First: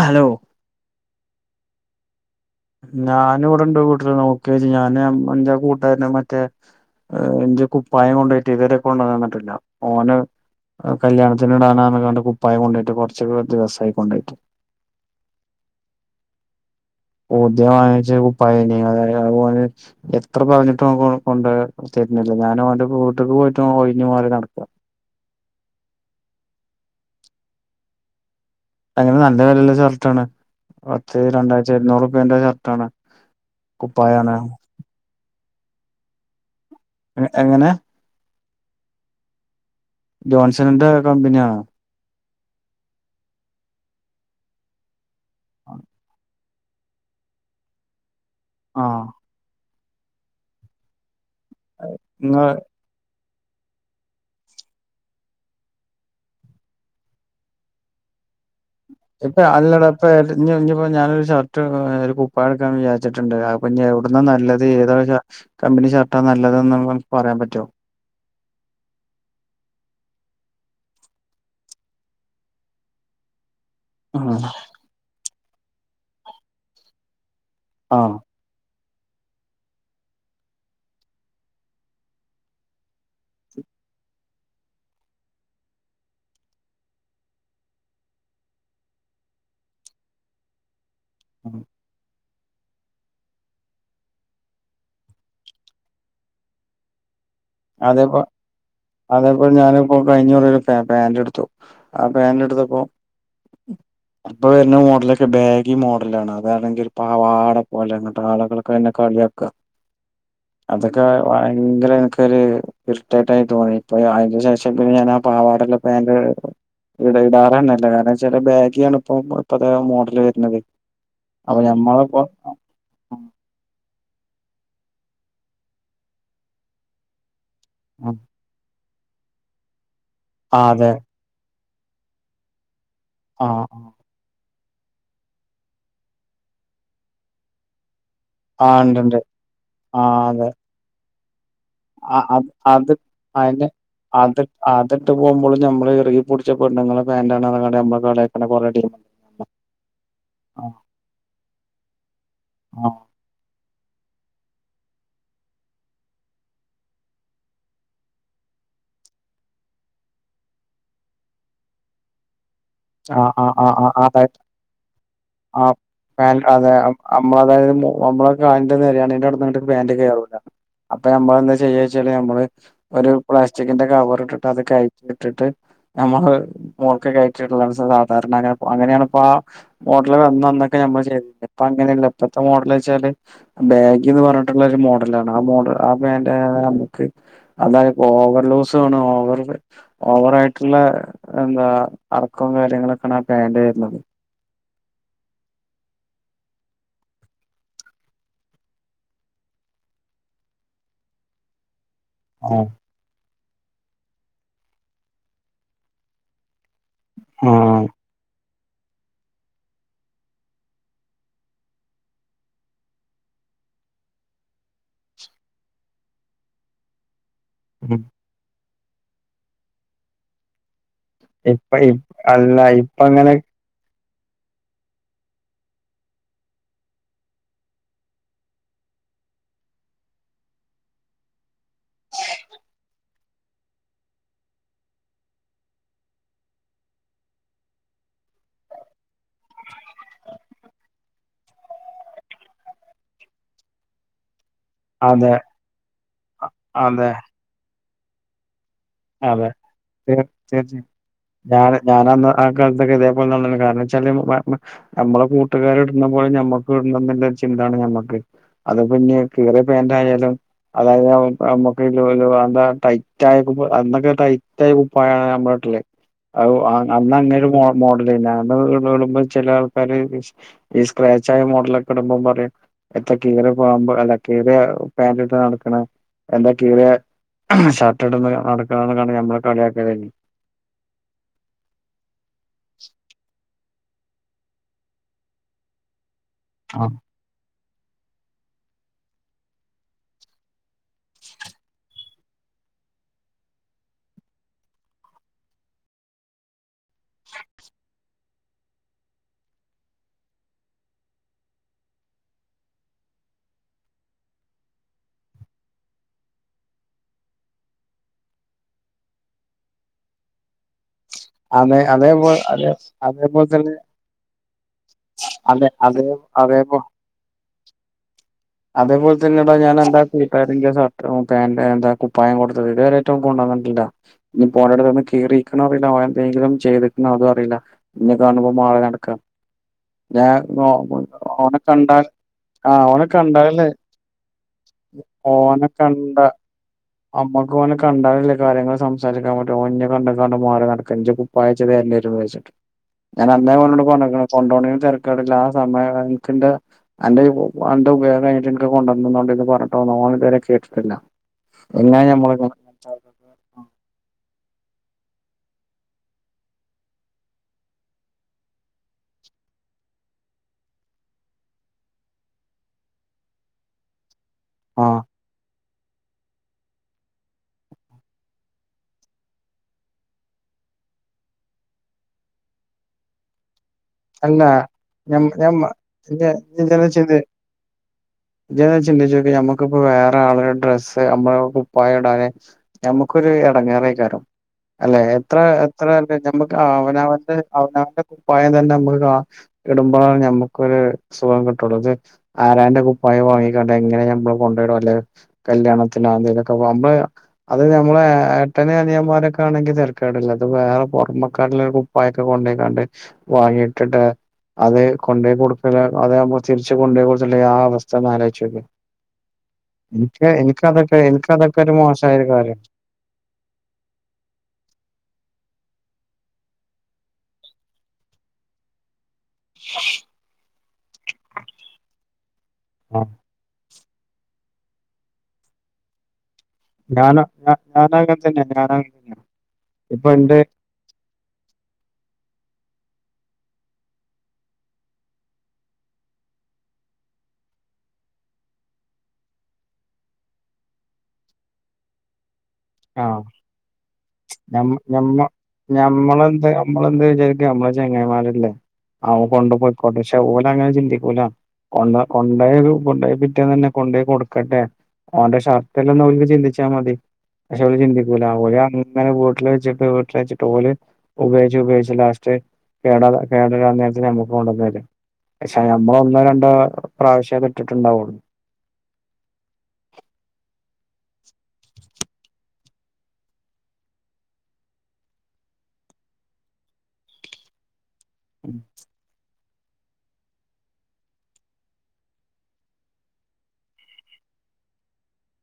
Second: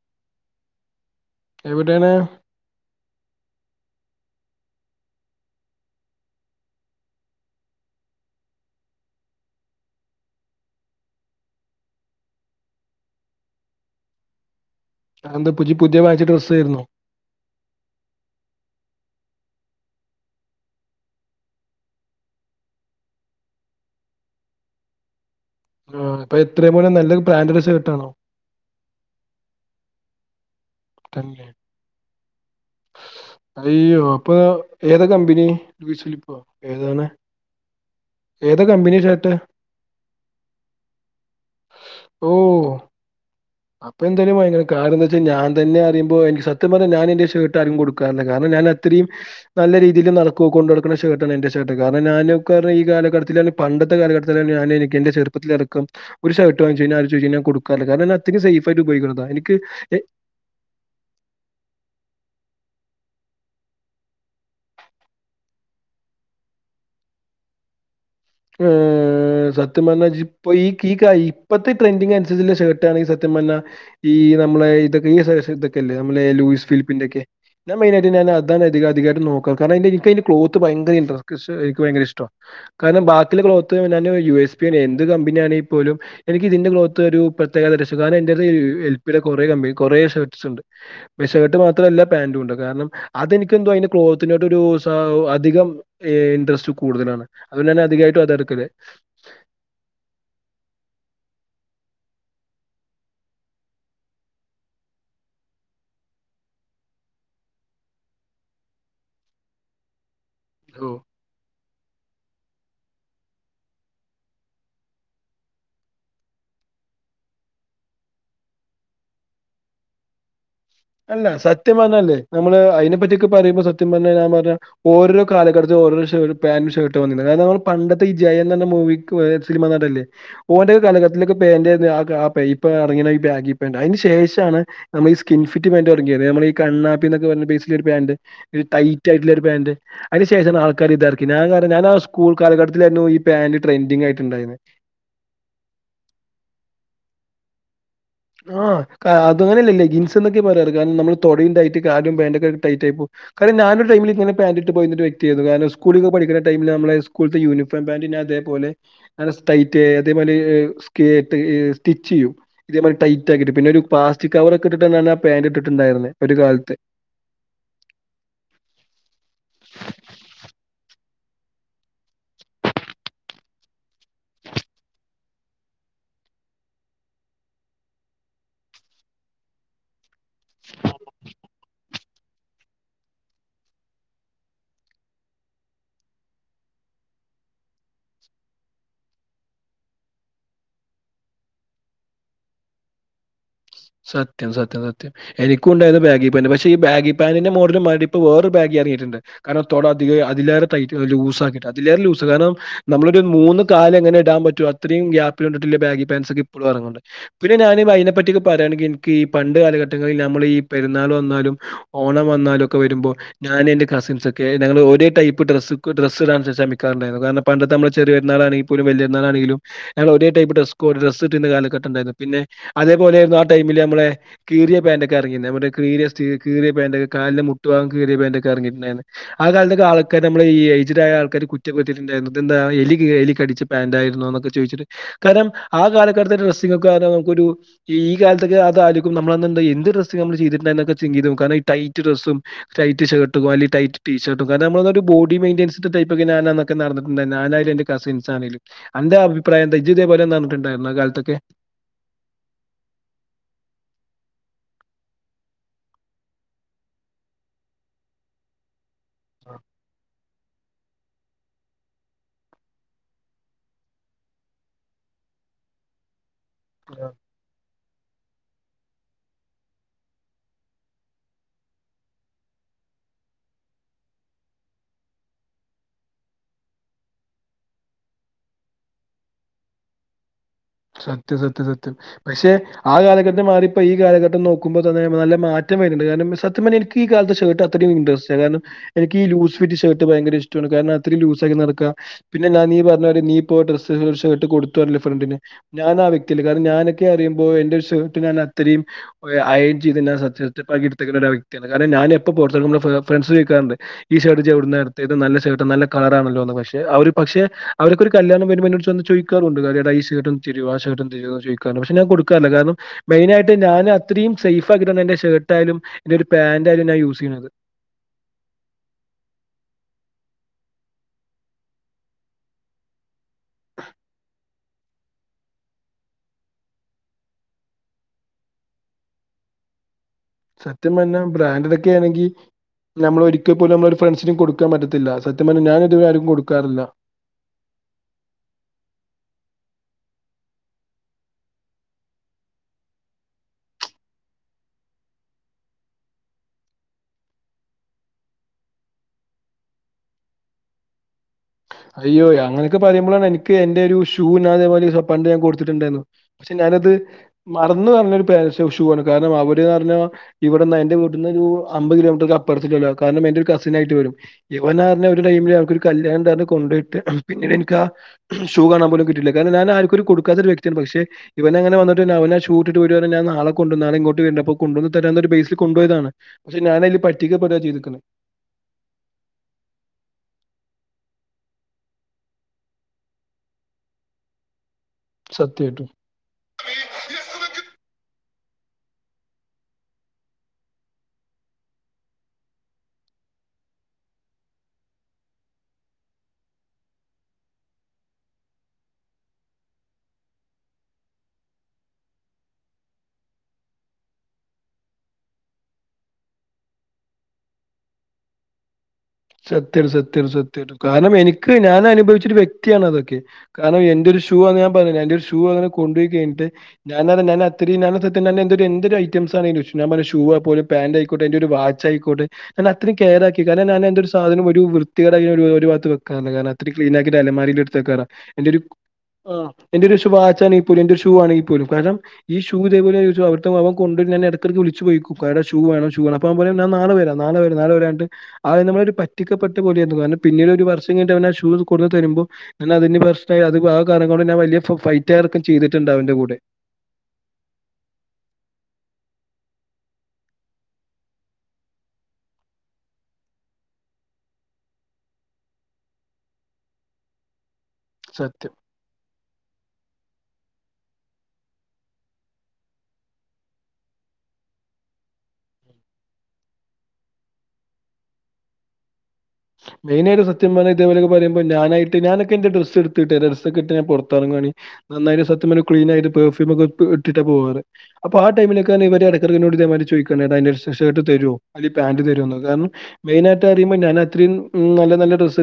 Hello എവിടെയണ്. ഞാന് ഇവിടെ ഇണ്ട് വീട്ടില് നോക്കിയാ ജ്ജ് ഞാന് എന്റെ ആ കൂട്ടാരന് മറ്റേ ഇജ്ജെ കുപ്പായം കൊണ്ടോയിട്ട് ഇത് വെരെ കൊണ്ടെന്നന്ന്ട്ടില്ല ഓന് കല്യാണത്തിന് ഇടാനാ ന്ന് പറഞ് ക്കാണ്ട് കുപ്പായം കൊണ്ടോട്ട് കുറച്ചൊ ദിവസായി കൊണ്ടോയ്ട്ട്. അഹെന്തപ്പോഇജ്ജ് പുതിയ വാങ്ങിച്ചട ഡ്രസ്സ ആയിരുന്നോ? പുദേ വാങ്ങിച്ച കുപ്പയെനിം അതുപോലെ എത്ര പറഞ്ഞിട്ടും കൊഡ്രാൻ [unintelligible] ഞാനൊന്റെ വീട്ട്ക്ക് പോയിട്ട് ഒഴിഞ്ഞു മാറി നടക്ക ആ അപ്പൊ എത്രയ മോനെ നല്ല ബ്രാന്റഡ് ഷർട്ട് ആണോ? അങ്ങനെ നല്ല വിലെള്ള ഷർട്ടാണ് പത്ത് തന്നെ രണ്ടായിരത്തിഓർനൂർ പ്പിയടെ ഷർട്ടാണ്. അയ്യോ കുപ്പായാണ് അപ്പൊ ഏത കമ്പനി [unintelligible] എ എങ്ങനെ? ഏത് കമ്പനി ഷർട്ട്? ജോൺസണന്റെ കമ്പനിയാ ഓ അപ്പൊ എന്തായാലും ഭയങ്കരം കാരണം എന്താ വെച്ചാ ഞാൻ തന്നെ അറിയുമ്പോ എനിക്ക് സത് ത്യം പറഞ്ഞാൽ ഞാൻ ഷേർട്ട് അർക്കും കൊടുക്കാറില്ല കാരണം ഞാൻ ആഹ് അത്രീം നല്ല രീതിയിൽ നടക്ക കൊണ്ട നടക്കുന്ന ഷേർട്ട് എന്റെ ഷേർട്ട് കാരണം ഇങ്ങ ഞാനൊക്കെ ഈ കാലഘ പണ്ടത്തെ കാലഘട്ടത്തില ഞാന് എക്ക് എന്റെ ചെറപ്പത്തിത്തില ഇക്ക ഒരു ഷർട്ട് വാങ്ങിച്ചെഞ്ഞാൽ കൊടുക്കറില്ല കാരണം അത്രയ്ക്ക് സേഫ് ആയിട്ട് ഉപയോഗിക്കുന്നതാ ഇപ്പൊ അല്ലട എനിക്ക് ഇപ്പൊ ഞ്ഞി ഞ്ഞിപ്പോ ഇനിപ്പോ ഞാനൊരു ഷർട്ട് ഒരു കുപ്പാ യം എടുക്കാൻ വിചാരിച് ച്ചിട്ടുണ്ട് അഹ്പ്പോ എവുടെന്നാ നല്ലത് ഏതാ കമ്പനി ഷർട്ട നല്ലത്ന്ന് പറയാൻ പറ്റോ? മ് മം സത്യപറഞ്ഞ ഇജ്ജ്പ്പൊതെ ഈ ഈ ഇപ്പഴത്തെ ട്രെൻഡിംഗ അനുസരിച്ചുള്ള ഷർട്ടാണ് ഈ സത്യംപറഞ്ഞ ഈ ആഹ് നമ്മളെ ഇതൊക്കെ [unintelligible] ഈ ഇതൊക്കല്ലെ നമ്മ ലൂയിസ് ഫിലിപ്പിന്റെ ഒക്കെ ഞാൻ ആഹ് മെയിനായിയിട്ട്ഞാൻ അതാണ് അധികമായിട്ട് നോക്ക കാരണം എന്റെ എനിക്ക് ക്ലോത്ത് ഭയങ്കര ഇൻക്ക് ഇന്റർകൃഷ് ഭയങ്കര ഇഷ്ട കാരണംാക്കി ഇതിന്റെ ക്ലോത്ത് യു എസ് പി എന്ത് കമ്പനിയാണെങ്കിൽ പോലും എനിക്ക് ഇതിന്റെ ക്ലോത്ത് ഒരു പ്രത്യേകതര ഇഷ് കാരണം എൽപിടെ കൊറെ കമ്പനി കുറെ ഷേർട്സ് ഇണ്ട് ഉം ഷേർട്ട് മാത്രമല്ല പാന്റും ഉണ്ട് കാരണം അതെനിക്ക് എന്തോ അതിന്റെ ക്ലോത്തിനോട്ട് ഒരു സാ അധികം ഏ ഇൻട്രസ്റ്റ് കൂടുതലാണ്. അ [unintelligible] അധികായിട്ട് അതേപ്പോ പാ അതേപലെ ഞാന് പ്പോ കഴിഞ്ഞക്കുറി ഓര് പാന്റ് ഇട്ത്തു. ത്തു ആ പാന്റ് എടുത്തപ്പോ ഇപ്പൊ വരുന്ന മോഡലൊക്കെ ബാഗി മോഡലാണ് അതാണെങ്കിൽ പവാട പോലെ അങ്ങിട്ട് ആളുകൾക്കെന്നെ കളി [unintelligible] ഓ അതൊക്കെ വയ വ യങ്കരെ ഒരു കൃത്യായിട്ടായി തോന്നി ഇപ്പോ അയിന്റെ ശേഷം പിന്നെ ഞാൻ ആ പാവാടല്ലെ പാന്റ് ഇട ഇടാറന്നില്ല കാരണം ചാല് ബാഗിയാണ് ഇപ്പോ ഇപ്പത്തെ മോഡലായി വരുന്നത്. അല്ല അപ്പൊ സത്യം പറഞ്ഞാൽ ഞമ്മളിപ്പോ നമ്മള് അയി നെ പറ്റിക്കെ പറയുമ്പോ സത്യം പറഞ്ഞൽ ഓരോ കാലഘട്ടത്തി ഓരോപാന്റും ഷർട്ടും വന്ന്ക്ക്ണ് അത് നമ്മൾ പണ്ടത്തെ ഈ ജയ എന്ന് പറഞ്ഞ മൂവി സിനിമ നടല്ലേ ആ ഓന്റെ അതെ കാലഘത്തിലൊക്കെ പെന്റെയിരുന്നു എ ആ ആ ഇപ്പോ ങ്ങ ആ ബാഗി അയിന് ശേഷമാണ് നമ്മ ഈ സ്കിൻ ഫിറ്റ് പാന്റ് ഇറങ്ങിയത് നമ്മ ഈണ്ണാപ്പി എന്നൊ പറഞ്ഞ ഒരു ബസിക്ക് പാന്റ് ആ ടൈറ്റ് ഉണ്ട്ണ്ട് ആയിട്ടുള്ള ഒരു പാന്റ് ആ അതിനന് അതെ ശേഷം ആൾക്കാര്രി ഇതാക്കീനെ ഞാൻ ആ സ്കൂൾ അ അത് കാലഘട്ടത്തിലായിരുന്നു ഈ പാന്റ് ആയെന്നെ. ട്രെൻഡിങ് അത് ആയിട്ടുണ്ടായിരുന്നത് അതിട്ട് പോകുമ്പോൾ നമ്മള് ഇറുകി പുടിച്ച പെണ്ണുങ്ങളെ പാന്റാണ് പറഞ് ആഹ് ക അത് അങ്ങനെയല്ലെ ലെഗിൻസ് എന്നൊക്കെ ആ പറയാറ് കാരണം നമ്മള് തൊണ്ടായിണ്ട്ട്ട് കാലും പെന്റൊക്കെ ടൈറ്റ് ആ ആയിപ്പോ കാര്യം ഞാനൊരു ടൈമിൽ ഇങ്ങ പാന്റ് ഇട്ട് പോയിരുന്ന ഒരു വ്യക്തിയാ യിരുന്നു കാരണം സ്കൂളിൽ പഠിക്കുന്നടമില് നമ്മള സ്കൂത്തെ യൂണഫോം പാന്റിന്ന് അതേപോലെ നല്ലസ്സ് ടൈറ്റ് അതേമാരി സ്റ്റിച്ച് ചെയ്യും. ആ ആ ടൈറ്റാക്കീട്ട് ആ പിന്നൊരു ആ ആ പ്ലാസ്റ്റിക് കവർ കവെരൊക്കെ ഇട്ടിട്ടാണ് പാന്റ് ഇണ്ടായിരുന്നത്. ആൻ അതെ അമ് നമ്മള അതായത് നമ്മളെ കാലിന്റെ നേരിയണിന്റെ ആവുട് ന്നങ്ങട്ട് പാന്റ് കേറൂല. അപ്പൊ ഞമ്മൾ എന്താ ചെയ്യാ വെച്ചാല് നമ്മള് ഒരു പ്ലാസ്റ്റിക്കിന്റെ കവർ ഇട്ടിട്ട് അത് കഴിച്ച ഇട്ടിട്ട് നമ്മള് മോൾക്കെ കയറ്റിടലാണ് സാധാരണ അങ്ങനെ അങ്ങനെയണിപ്പൊ ആ മോഡല് വന്നന്നൊക്കെ ഞമ്മൾ ചെയ്തിന്നു ഇപ്പ അങ്ങനെയല്ല ഇപ്പഴത്തെ മോഡൽ വെച്ചാല് ബാഗ്ഗിന്ന് പറഞ്ഞിട്ടുള്ള മോഡലാണ് ആ മോഡൽ ആ ബാൻഡ് നമുക്ക് അതായ ഓവർ ലൂസുവാണ് ഓവർ ഓവറ ആയിട്ടുള്ള എന്താ അറക്ക കാര്യങ്ങളൊക്ക ആ പാൻ്റെ സത്യം സത് ത സത്യം എനിക്കുണ്ടായീന്നു ബാഗി പാന്റ് പക്ഷെ ഈ ബാഗി പാനിന്റെ മോഡല്മാതിരി ഇപ്പൊരു ബാഗി ഇറങ്ങിയിട്ടുണ്ട്‌ കാരണം ത്തോട അധിക അതിലേറ ടയിട്ട് ലൂസ് ആക്കിട്ട ഇതിലേറെ ലൂസ് കാരണം ആ നമ്മളൊരു മൂന്ന് കാലെങ്ങനെ ഇടാൻ പറ്റും അത്രയും ഗാപ്പിൽ വന്നിട്ടുളളബാഗി പാൻറ്സ് ഒക്കെ ഇപ്പളും ഇറങ്ണ്ട് പിന്നെ ആ ഞാന്അയിനെപ്പറ്റി പറയാണെങ്കിൽ എനിക്ക് ഈ പണ്ട് കാലഘട്ടങ്ങളിൽ നമ്മൾ ഈ പെുന്നാൾ വന്നാലും ഓണം വന്നാലും ഒക്കെ വരുമ്പോ ഞാനെൻന്റെ കസിൻസൊക്കെ ഞങ്ങള് ഒരേ ടൈപ്പ് ഡ്രസിക്ക് ഡ്രസി ടാൻ ശ്ര മിക്കാറണ്ടായിരുന്നു കാരണം പണ്ടത്തെ നമ്മള് ഉം ചെറിയ പെരുന്നാളാണെങ്കി പോലും വല്യ പെരുന്നളാണെങ്കിലും ഞങ്ങള് ഒരേ ടൈപ് ഡ്രസ് കോഡ്ഡ്രെസ്സിട്ടീന്ന ഇപ്പ കാലഘട്ടം ഇ ഉണ്ടായിരുന്നു പിന്നെ അല്ല ഇപ്പ അതേപോലെ അങ്ങനെ നമ്മളെ കീറിയ പാന്റക്കെറങ്ങി നമ്മ കീ കീറിയ കാലിന്റെ മുട്ടുവാഗം കീ റിയ പാന്റ ഒക്കെ ഇറങ്ങി ണ് ആ കാലത്തൊക്കെ ആൾക്കാർ നമ്മൾ ഈ എയ്ജ്ഡായ ആൾക്കാര് കുറ്റപ്പെടുത്തി ട്ടുണ്ടായിരുന്നു എന്ത എലി കടിച്ച പാന്റ് ആയിരുന്നു ന്നൊക്കെ ചോയിച്ചിട്ട് കാരണം ആ കാലഘട്ടത്തെ ഡ്രസ്സിങ് ഒക്കെ നമുക്കൊരു ഈ കാലത്തൊക്ക അത ആയി രിക്കും നമ്മള എന്ത് ഡ്രസ്സ് നമ്മ ചെയ്തിട്ടണ്ടൊക്കെിതി നോക്ക കാരണം ടൈറ്റ് ഡ്രസ്സും എയിട്ട് ഷർട്ട്‌ വാലി ടൈറ്റ് ടീ ഷർട്ട്‌ കാരണം നമ്മൊളൊരു അതെ ബോഡി മെയിൻന്റൻസ്ഡ് ടൈപ്പൊക്ക ഞാനന്നൊക്കെ അതെ നടന്നിട്ടുണ്ടായീന്നു ഞാനായാലും എന്റെ കസിൻസാണേലും അന്റൊ അതെ അഭിപ്രായന്താ ഇജ്ജ് തേ തീർ പോലെ തീർച്ചയായും നടന്നിട്ടുണ്ടായിരുന്നോ ആ കാലത്തൊക്കെ ഇതൊക്കെ ഇതേപോലെ നടന്ന് ക്കുന്നു കാരണം വെച്ചാല് നമ്മെ കൂട്ടുകാർ ഇടുന്ന പോലെ ഞമ്മക്ക് ഇടനന്നുള്ള ചിന്താണ് നമ്മക്ക് അതൊ- പിന്നെ കീറിയ പാൻറ് ആയാലും അതായത് നമ്മുക്ക് [unintelligible] ടൈറ്റ് ആയക്ക് അന്നൊക്കെ ടൈറ്റായ കുപ്പായാണ് നമ്മള്ടല് അന്ന അങ്ങന ഒരു മോഡലായിര ഇടുമ്പചില ആൾക്കാര് ഈ സ്ക്രാച്ചായാമോഡലൊക്കെ ഇടുമ്പ പറിംഎത്താക്കിറിയ പോകുമ്പോ അല്ല കീറിയ പാൻറ് ഇട്ട് നടക്കണ് എന്താ കീറിയേ [unintelligible] ഷർട്ട്ട് ഇടന്ന് നടക്കണ ഞമ്മളെ കളിയാക്കല് ഇനി സത്യം സത്യം സത്യം, പക്ഷെ ആ കാലഘട്ടം മാറി ഇപ്പ ഈ കാലഘട്ടം നോക്കുമ്പോ തന്നെ നല്ല മാറ്റം വരുന്നുണ്ട് കാരണം സത്യം ആഹ് എനിക്ക്ഈ കാലത്ത് ഷർട്ട് അത്ര അത്രിം ഇൻട്രസ്റ്റ് കാരണം എനിക്ക്ഈ ലൂസ്ഫിറ്റ് ഷർട്ട് ഭയങ്കര ഇഷ്ടാണ്, കാരണം അത്രിം ലൂസ് ആക്കി നടക്ക പിന്നെഞാൻ നീ [unintelligible] നീപ്പൊ ഡ്രസ്സ് ഷർട്ട്‌ കൊടുത്തുവല്ലേ ഫ്രണ്ടിന് ഞാൻ ആ വ്യക്തിയല്ല കാരണ ഞാനൊക്കെറിയുമ്പോ എന്റെ ഒരുഷർട്ട് ഞാൻ അത്തരിം അയേൻ ചെയ്തി സത്യയ്ട്ടും [unintelligible] ഒരു വ്യക്തിയാണ് ഞാനെപ്പോപുറത്തു പോകുമ്പോളും ഫ്രെണ്ട്സ് ചോദിക്കാറുണ്ട് ഈ ഷർട്ട്‌ ഇജ്ജ് എവിടുന്നാട്ത്ത് നല്ല ഷർട്ട്‌ നല്ല കളറാണല്ലോന്ന് പക്ഷെഅവര് പക്ഷെ അവർക്കൊരു കല്യാണം വരുമ്പോതിന് എന്നോട് ചോയിക്കാറുണ്ട് നോച്ച് വന്ന് ചോദിക്കാറുണ്ട് കാര്യ ഈ ഷർട്ട്‌ അതെ [unintelligible] പക്ഷേ ഞാൻ അതേപോ കൊടുക്കാറില്ല അതെ കാരണം അതേപോലെ മെയിനായിട്ട് തന്നെ ഞാൻ അത്രേം സേഫ് ആയിട്ടാണ് എന്റെ അതെ ഷർട്ടായാലും അതേ ഇ ഒരു അതേപോ പാന്റായി ഞാ യൂസ് ചെയ്യുന്നത് അതേപോലെ തന്നെടാ ഞാനെന്റെ ഷർട്ടും പാന്റ് എന്താ കുപ്പായം കൊടുത്തത് ഇതുവരായിട്ട് ഓൻ കൊണ്ടന്നിട്ടില്ല ഇനിപോനോട്‌ കീറിയിരിക്ക്ണൊ അറിയില്ലഓന് എന്തെങ്കിലും ചെയ്ത് ക്കണോ അതും അറിയില്ല ഇന്നെ കാണുമ്പോ മാറി നടക്കാ. ഞാൻ ഓ ഓനെ കണ്ടാ ല്ല അമ്മള് ഒരിക്കപോലും നമ്മള ഒരു ഫ്രണ്ട്സിനും കൊടുക്കാൻ പറ്റത്തില്ല. സത്യം പറഞ്ഞ ഓനെ ഞാൻ ഇതുവരെ കണ്ട ആര്ക്കും കൊടുക്കാറില്ല. അമ്മക്ക് ഓനെ കണ്ടാലല്ലെ കാര്യങ്ങള് സംസാരിക്കാൻ പറ്റു. ഓന് ഇന്നെ കണ്ടെ കാണ്ട് മാറി നടക്ക കഞ്ചക്കുപ്പായ അയച്ചത് [unintelligible] ഞാൻ അന്നേ ഓ നോട്‌ പറഞ്ക്ക് ണ് കൊണ്ടോണിന് തരക്കേടില്ല ആ സമയം [unintelligible] എനിക്ക് എന്റെ ഉപയോഗം കഴിഞ്ഞിട്ട് നിക്ക് കൊണ്ടന്നോപറഞ്ഞിട്ടോ ഓന് തുവരെ കേട്ടിട്ടില്ല. എങ്ങനെ അയ്യോ ഞമ്മള് ഇങ്ങനെ അങ്ങനെയൊക്കെ പറയുമ്പോള എനിക്ക് സംസാരിക്കുന്നത്? എന്റെരു ഷൂ ഞ അതേപോലെ പണ്ട് ഞാൻ കൊടുത്തിട്ടുണ്ടായിരുന്നു പക്ഷെ ഞാനത് മറന്ന് പറഞ്ഞഒരു പരൻഷൂ ആണ് കാരണം അവര് റഞ്ഞ ഇവിടന്ന് എന്റെ വീട്ടിന്നൊരു അമ്പത് കിലോമീറ്റർ അപ്പുറത്തിക്കി ല്ലകാരണം എന്റോരു കസിനായിട്ട് വരും. ആ പറഞ്ഞ് ഒരു ടൈമില് ഞങ്ങക്കൊരു കല്യാണം ഉണ്ടായരുന്നു. കൊണ്ട് പോയിട്ട് പിന്നീട് എനിക്ക് ആ ഷൂ കാണാൻ പോലും കിട്ടിയില്ല, കാരണം ഞാൻ ആർക്കും കൊടുക്കാത്തൊരു വ്യക്തിയാണ് പക്ഷെ. പിന്നെങ്ങനെ വന്നിട്ട് അവനാ ഷൂ ഇട്ടിട്ട് വരുവാണെ ഞാൻ നളെ കൊണ്ടുവന്നാണ് ഇങ്ങോട്ട് അല്ല വരനപ്പോ കൊണ്ടുവന്ന തരാൻ ഞമ്മ ഒരു ബേസിൽ ഞമ്മ കൊണ്ടപോയതാണ് ഇജ്ജ് പക്ഷ ഞാനതി പറ്റിക്ക പെടുക ചെയ്തിക്കുന്നത്. ഞാൻ ചിന്തിച്ചപ്പോ ഞമ്മക്കിപ്പൊ വേറെ ആളുടെ ഡ്രസ്സ് നമ്മടെ കുപ്പായ ഇടാനെ ഞമ്മക്കൊരു ഇടങ്ങേറ കാരം അല്ലേ എത്ര സത്യായിട്ടും. എത്രല്ല നമ്മക്ക് അവനവന്റെ അവനവന്റെ കുപ്പായം തന്നെ ഇടുമ്പോഴാണ് നമ്മക്കൊരു സുഖം കിട്ടുള്ളു ആരാന്റെ കുപ്പായ വാങ്ങിക്കണ്ട നമ്മള് കൊണ്ടു ഇടും അല്ലെ കല്യാണത്തിനൊ എന്തേനും ഒക്കെനമ്മള് അത് നമ്മള് ഏട്ടന്, അനിയന് ന്മാരൊക്കെ ആണെങ്കി തരക്കേടില്ല, അത് വേറെ പുറമക്കാരിൽ കുപ്പായൊക്കെ കൊണ്ടക്കാണ്ട് വാങ്ങിട്ട് [unintelligible] അത് കൊണ്ടപോയി കൊടുത്തി അതാകുമ്പോ തിരിച്ച് കൊണ്ടപോയി കൊടുത്തിട്ട ആ അവസ്ഥ ഒന്ന് ആലോചിച്ച് നോക്ക് സത്യം, സത്യ, സത്യം കാരണം എനിക്ക് എനിക്കതൊക്കെ ഒരു ഞാൻ മോശമായൊരു അനുഭവിച്ചൊരു കാര്യമാണ് വ്യക്തിയാണ് അതൊക്കെ കാരണം എന്റെ ഒരു ഷൂ ആ ഞാൻ പറഞ്ഞില്ലേ, ഒരു ഷൂ അങ്ങനെ കൊണ്ട്പോയി കഴിഞ്ഞിട്ട് ഞാൻ അത്രയും [unintelligible] ഒരു ഐറ്റംസ് ഞാൻ ഷൂവാ പോലും പാന്റ് ആയിക്കോട്ടെ, എന്റെ ഒരു വാച്ച് ആയിക്കോട്ടെ ഞൻ അത്രയും ആ കെയറക്കി കാരണം ഞാൻ സാധന ഒരു വൃത്തികേട് ഒരു ഭാഗത്ത് വെക്കാറില്ല കാരണം. അ ക്ലീന് ഞാന ആക്കിട്ട് അലമാരിയിൽ ഞാ- എടുത്തു വെക്കാലോ, ഞാനങ്ങനെ തന്നെ എന്റെ ഒരു ഞാനങ്ങനെ തന്നെ എന്റെ വാച്ച് ആണ് പോലും എന്റെ ഒരു ഷൂ ആണ് കാരണം ഈ ഷൂ ഇതുപോലെ അവൻ കൊണ്ടു പോയിട്ട് ഞാൻ ഇടക്ക്, ഇടക്ക് വിളിച്ച് ചോദിക്കും ഷൂ വേണം ഷൂ വേണം അപ്പോ പറയും ഞാൻ നാള വരാം, നാളെ വരാം, നാളെ വരാം എന്നിട്ട് അവർ നമ്മളെ പ പറ്റിക്കപ്പെട്ട പോലെയാ തോന്ന കാരണം പിന്നീട് ഒരു വർഷം കഴിഞ്ഞിട്ട് അവൻ ആ ഷൂസ് കൊണ്ടു തരുമ്പം ഞാൻ അതിന്റെ ആ പ്രശ്നായി, അത് ആ കാരണം കൊണ്ട് ഞാൻ വലിയ ഞമ്മ ഫൈറ്റ് ഞമ്മ ആർക്കും ചെയ്തിട്ടുണ്ട് അവന്റെ കൂടെ. നമ്മ ചങ്ങായിമാരല്ലേ അവൻകൊണ്ടു പോയിക്കോട്ടെ, പക്ഷേ ഓൻഅങ്ങനെ ചിന്തിക്കൂല. കൊ കൊണ്ടു പോയ കൊണ്ടായി പിറ്റേന്ന് തന്നെ കൊണ്ട് പോയി കൊടുക്കട്ടെ ഓന്റെ ഷർട്ട് ഇല്ലന്നൊന്ന് ചിന്തിച്ചാ മതി പക്ഷെ അവ ചിന്തിക്കൂല, സത്യം അവര് അങ്ങനെ ബോട്ടില് വെച്ചിട്ട് ഓന് ഉപയോഗിച്ച്, ഉപയോഗിച്ച്, ലാസ്റ്റ്. കേട കേടരാൻ നേരത്തിന് നമ്മുക്ക് കൊണ്ടുവന്നു വരും പക്ഷേനമ്മള് ഒന്നോരണ്ടോ പ്രാവശ്യേ ഇട്ടിട്ടുണ്ടാവുള്ളു അതിനൊരു സത്യം പറഞ്ഞ ഇതപോലക്കെ പറയുമ്പോ, ഞാനായിട്ടു ഞാനൊക്കെ എന്റെ ഡ്രസ് എടുത്തിട്ട് ഡ്രസ്ട്ട് പൊറത്തെറങ്ങുമ്പോ നന്നായിട്ട് സത്യം ക്ലീൻ ആയിട്ട് പെർഫ്യൂം ഒക്കെ ഇട്ടിട്ട പോവാറ്, അപ്പോ ആ ടൈമിലക്കെ ഇ എന്നോട് ഇതേമാരി ചോദിക്കുവാണ എടാ നിന്റെ ഷർട്ട് തരുവോ അല്ലെ പാന്റ് തരുന്ന് കാരണം മെയിൻ ആയിട്ട് അറുമ്പോ അയും നല്ല നല്ല ഡ്രസ്,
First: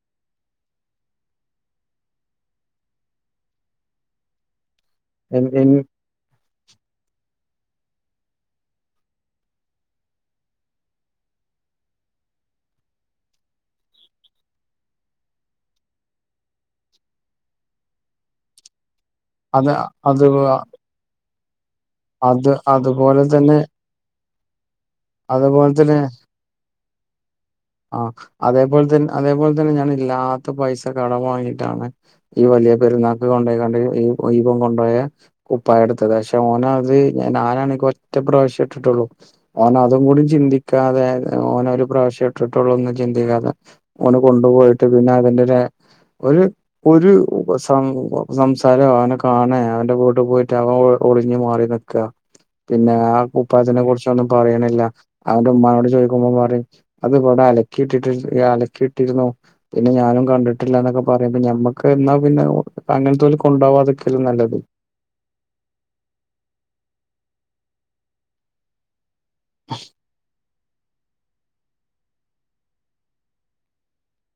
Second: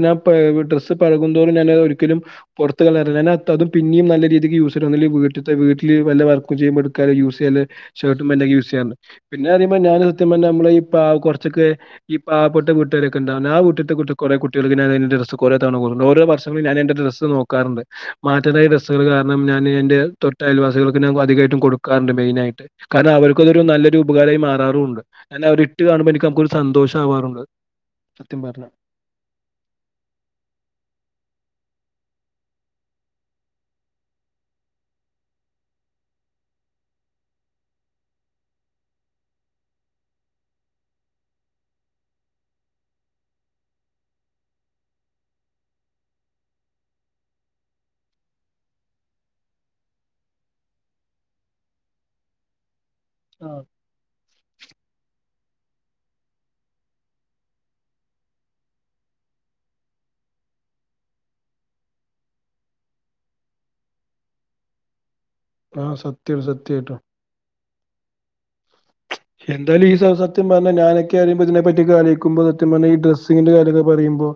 ഡ്രസ്സ് പഴകും തോറും ഞാൻ ഒരിക്കലും പുറത്ത കളയാറില്ല അതും പിന്നെയും നല്ല രീതിക്ക് യൂസർ വന്നില്ലെ വീട്ടി എൻ തന്നെ. എൻ വീട്ടില് വല്ല വർ എ യൂസ് ചെയ്യതാല്, ഷർട്ടും പാന്റ് ഒക്കെ യൂസ് ചെയ്യാം, പിന്നെ അറുമ്പോ ഞാന് സത്യം പറഞ്ഞ നമ്മ ഈ പാവപ്പെട്ട കൂട്ടുകാരൊക്കെ ആ കൂട്ടത്തെ കുറെ കുട്ടികൾക്ക് എന്റെ ഡ്രസ് കുറെ തവണ കൊടുത്തിട്ടുണ്ട്, ഓരോ വർഷങ്ങളിലും ഞാൻ എന്റെ ഡ്രസ്സ് നോക്കാറുണ്ട്. മാറ്റതായ രസുകൾ കാരണം ഞാൻ അത് എൻ്റെ അത് തൊട്ട അയൽവാസികൾക്ക് ഞാ അധികമായിട്ടും കൊടുക്കും. ക്കാറുണ്ട് അത് മെയിനായിയിട്ട് കാരണം അതുപോലെ തന്നെ അവർക്കതൊരു നല്ലൊരു ഉപകാരമായി മാറാറുമുണ്ട്. എന്നെ അതുപോലെ അവരിട്ട് തന്നെ കാണുമ്പോ എനിക്ക് നമുക് ഒരു സന്തോഷം ആവാറുണ്ട്. ആ അതേപോലെ തന്നെ അതേപോലെ തന്നെ ഞാൻ ഇല്ലാത്ത പൈസ കടം വാങ്ങിയിട്ടാണ് ഈ വലിയ പെരുന്നാക്ക് കൊണ്ട് പോയിക്കണ്ട് ഈ ന കൊണ്ടുപോയ കുപ്പായം എടുത്തത് പക്ഷെ ഓന ഞാനാണ് ഒറ്റ പ്രാവശ്യം ഇട്ടിട്ടുള്ളൂ, ഓന് അതും കൂടി ചിന്തിക്കാതെ ഓന് ഒരു പ്രാവശ്യ ഇട്ടിട്ട് ഇട്ടിട്ടുള്ള ഒന്നും ചിന്തിക്കാതെ ഓന് കൊണ്ടുപോയിട്ട് പിന്നെ അതിന്റെറെ ഒരു ഒരു സം സംസാരം അവനെ കാണാ അവന്റെ വീട്ടിൽ പോയിട്ട് അവൻ ഒളിഞ്ഞ് മാറി നിക്ക പിന്നെ ആ ആഹ് കുപ്പായത്തിനെ കുറിച്ചൊന്നും പറയണില്ല അവന്റെ ഉമ്മാനോട് ചോദിക്കുമ്പോ പറയും അത് ഇവിടെ അലക്കിയിട്ടിട്ട അലക്കിയിട്ടിരുന്നു പിന്നെ ഞാനും കണ്ടിട്ടില്ലന്നൊക്കെ പറയ്പ ഞമ്മക്ക് എന്നാ പിന്നെ അങ്ങനെത്ത പോലെ കൊണ്ടാവാതൊക്കെയല്ലും നല്ലത് ആ സത്യം സത്യമായിട്ടുംയ സത്യം എന്തായും ഈ സ സത്യം പറഞ്ഞാ ഞാനൊക്കെ അറിയ്മ്പോ ഇതിനെ പറ്റ് ഒറ്റയ്ക്ക് ആലോയ്ക്ക്മ്പോ സത്യം പറഞ്ഞാ ഈ ഡ്രസ്സിങ്ങിന്റെ കാര്യായൊക്കെ പറയ്മ്പോ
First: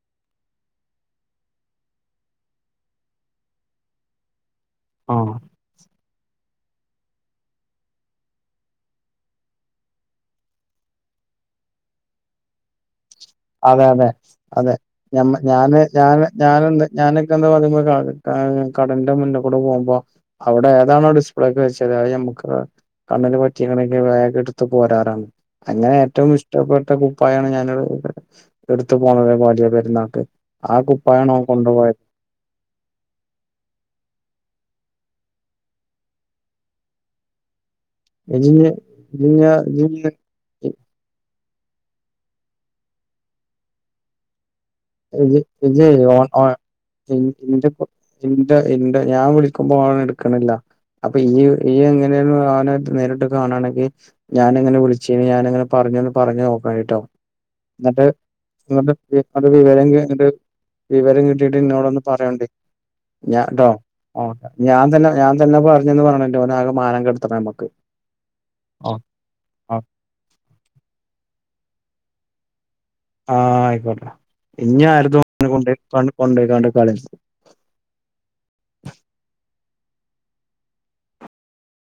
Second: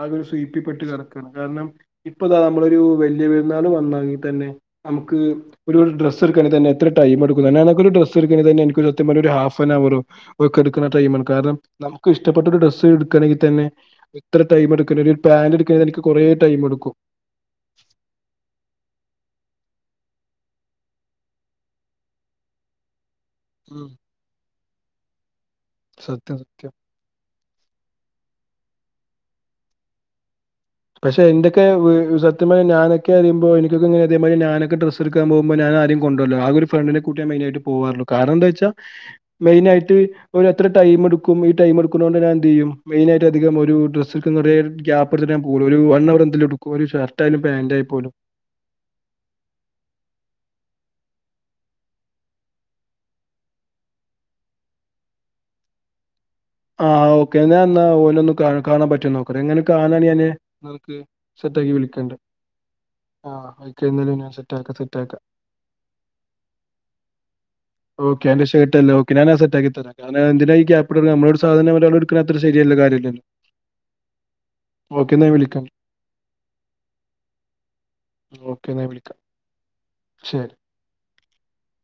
ആകെ ഒര് സ്വീപ്പി പ്പെട്ട് കെടക്കാണ് കാരണം ഇപ്പം ദാ നമ്മളൊരു വല്ല്യ പെരുന്നാൾ വന്നാങ്കി തന്നെ നമക്ക് ആഹ് ഒര് ഡ്രസ്സ്‌ എടാക്കാന്നായിട്ട് തന്നെ എത്ര ടൈം എടുക്കുന്നു എനക്ക് ഒര് ഡ്രസ്സ് എടക്കാണത് തന്നെ എനക്ക് ഒര് സത്യം പറഞ്ഞാ ഒര് ഹാഫാൻ ഹയർ ഒക്കെ എടുക്ക്ണാ ടൈമാണ് കാരണം നമക്ക് ഇഷ്ടപ്പെട്ട ഒര് ഡ്രസ്സ് എടുക്കണെങ്കി തന്നെ അതെ അതെ ഇത്ര ടൈം അതെ എടുക്കണ ഒരു ഞമ്മ പാന്റ് എടുക്കണെ ഞാന് തന്നെ എനിക്ക് ഞാന് കൊറേ ടൈം ഞാനെന്താ എടുക്കും. ഞാനൊക്കെ എന്താ പറയുന്നത് കാണ് കടന്റെ മുന്നേ കൂടെ പോവ്മ്പോ അവടെ ഏതാണോ ഡിസ്പ്ലേക്കെ വെച്ചത് അത് ഞാമ്മാക്ക് കണ്ണന് പറ്റീക്ക്ണ് ഉം ഇല്ലേ വേഗം എടുത്ത് പോരാറാ. അങ്ങനെ ഏറ്റോം സത്യം സത്യം. ഇഷ്ടപ്പെട്ട കുപ്പായാണ് ഞാൻ [unintelligible] എട്ത്ത് പോണത് വല്ല്യ പെര്ന്നാക്ക് പക്ഷേ എന്റെക്കെ വീ സത്യം പറഞ്ഞാ ഞാനൊക്കെ അറിയ്മ്പോ എനിക്കൊക്കെ ഇതേ മാരി ഞാന ഡ്രസ്സ് എട്ക്കാൻ പോമ്പോ ഞാൻ ആരേയും കൊണ്ട് പോല്ലാ ആകെ ഒര് ഫ്രണ്ട്നേ കുട്ടിയാ മെയിനാട്ട് പോവാറു ള്ളു കാരണം എന്താ ഇജ്ജ് വെച്ചാ ഇഞ്ഞ് ഇജ്ജ് മെയിനായിട്ട് ഇഞ്ഞ് ഒര് എത്ര ഇജ്ജ് ടൈം എട് ക്കൂ ഈ ടൈം എട്ക്കുന്നേണ്ട് ഞാൻ എന്ത് ചെയ്യം മെയിനായിട്ട് അധികം ഒരു ഡ്രസ്സ്‌ എടുക്കുന്നെ വരെ ഗ്യാപ്പ് എട് [unintelligible] എന്റെപ്പോ പാന്റായാൽ പോലും. എൻ്റെ എൻ്റെ ഞാൻ വിളിക്ക്മ്പോ ഓള് എട്ക്കണില്ല അപ്പ ഇയ് ഇയ് എങ്ങനെലും അവനെ നേരിട്ട് കാണയാണെങ്കി ഞാന് എങ്ങനെ വിളിച്ച് ഞാന എങ്ങനെ പറഞ്ഞാന്ന് പറഞ്ഞ് നോക്കാണ്ടി ആ ട്ടോ ഓക്കെ ഞാൻ എന്നാ എന്നിട്ട് ഓനൊന്ന് കാ കാണാൻ പറ്റോന്ന് നോക്കട്ടെ. [unintelligible] എങ്ങനെ വിവരം കാണാണെങ്കി ഞാന് നിനക്ക് വിവരം കിട്ടിട്ട് സെറ്റാക്കി ഇന്നോടൊന്ന് വിളിക്കണ്ട്. പറയാണ്ടേ ആ ഞാൻ ട്ടോ ഓക്കെ എന്നാല് ആ സെറ്റാക്കാം ഞാൻ തന്നെ സെറ്റാക്കാം. ഞാൻ തന്നെ പറഞ്ഞന്ന് പറഞ്ഞന്ന് പറയണം, എന്നിട്ട് ഓനാകെ മാനം കെട്ത്തണോ ഞമ്മക്ക് ഓക്കെ എന്റെ ഷർട്ടല്ലേ ഓക്കേ ഞാന് അത് സെറ്റാക്കി തെരാം ഞാനത് എന്തിനാ ഈ ഗ്യാപ് ഇടണേ നമ്മളടേ സ് സാധാനം ഓരള് എട്ക്കണ അത്ര ശെരിയല്ല കാ ആ ആയിക്കോട്ടെ ഓക്കെ ഇഞ്ഞാര്തും എന്നാൽ ഞാൻ വിളിക്കാം കൊണ്ടോപോയി കൊ കൊണ്ടോയി ക്കാണ്ട് കളര്ത് ഓക്കെ എന്നാ ഞാൻ വിളിക്കാം ശെരി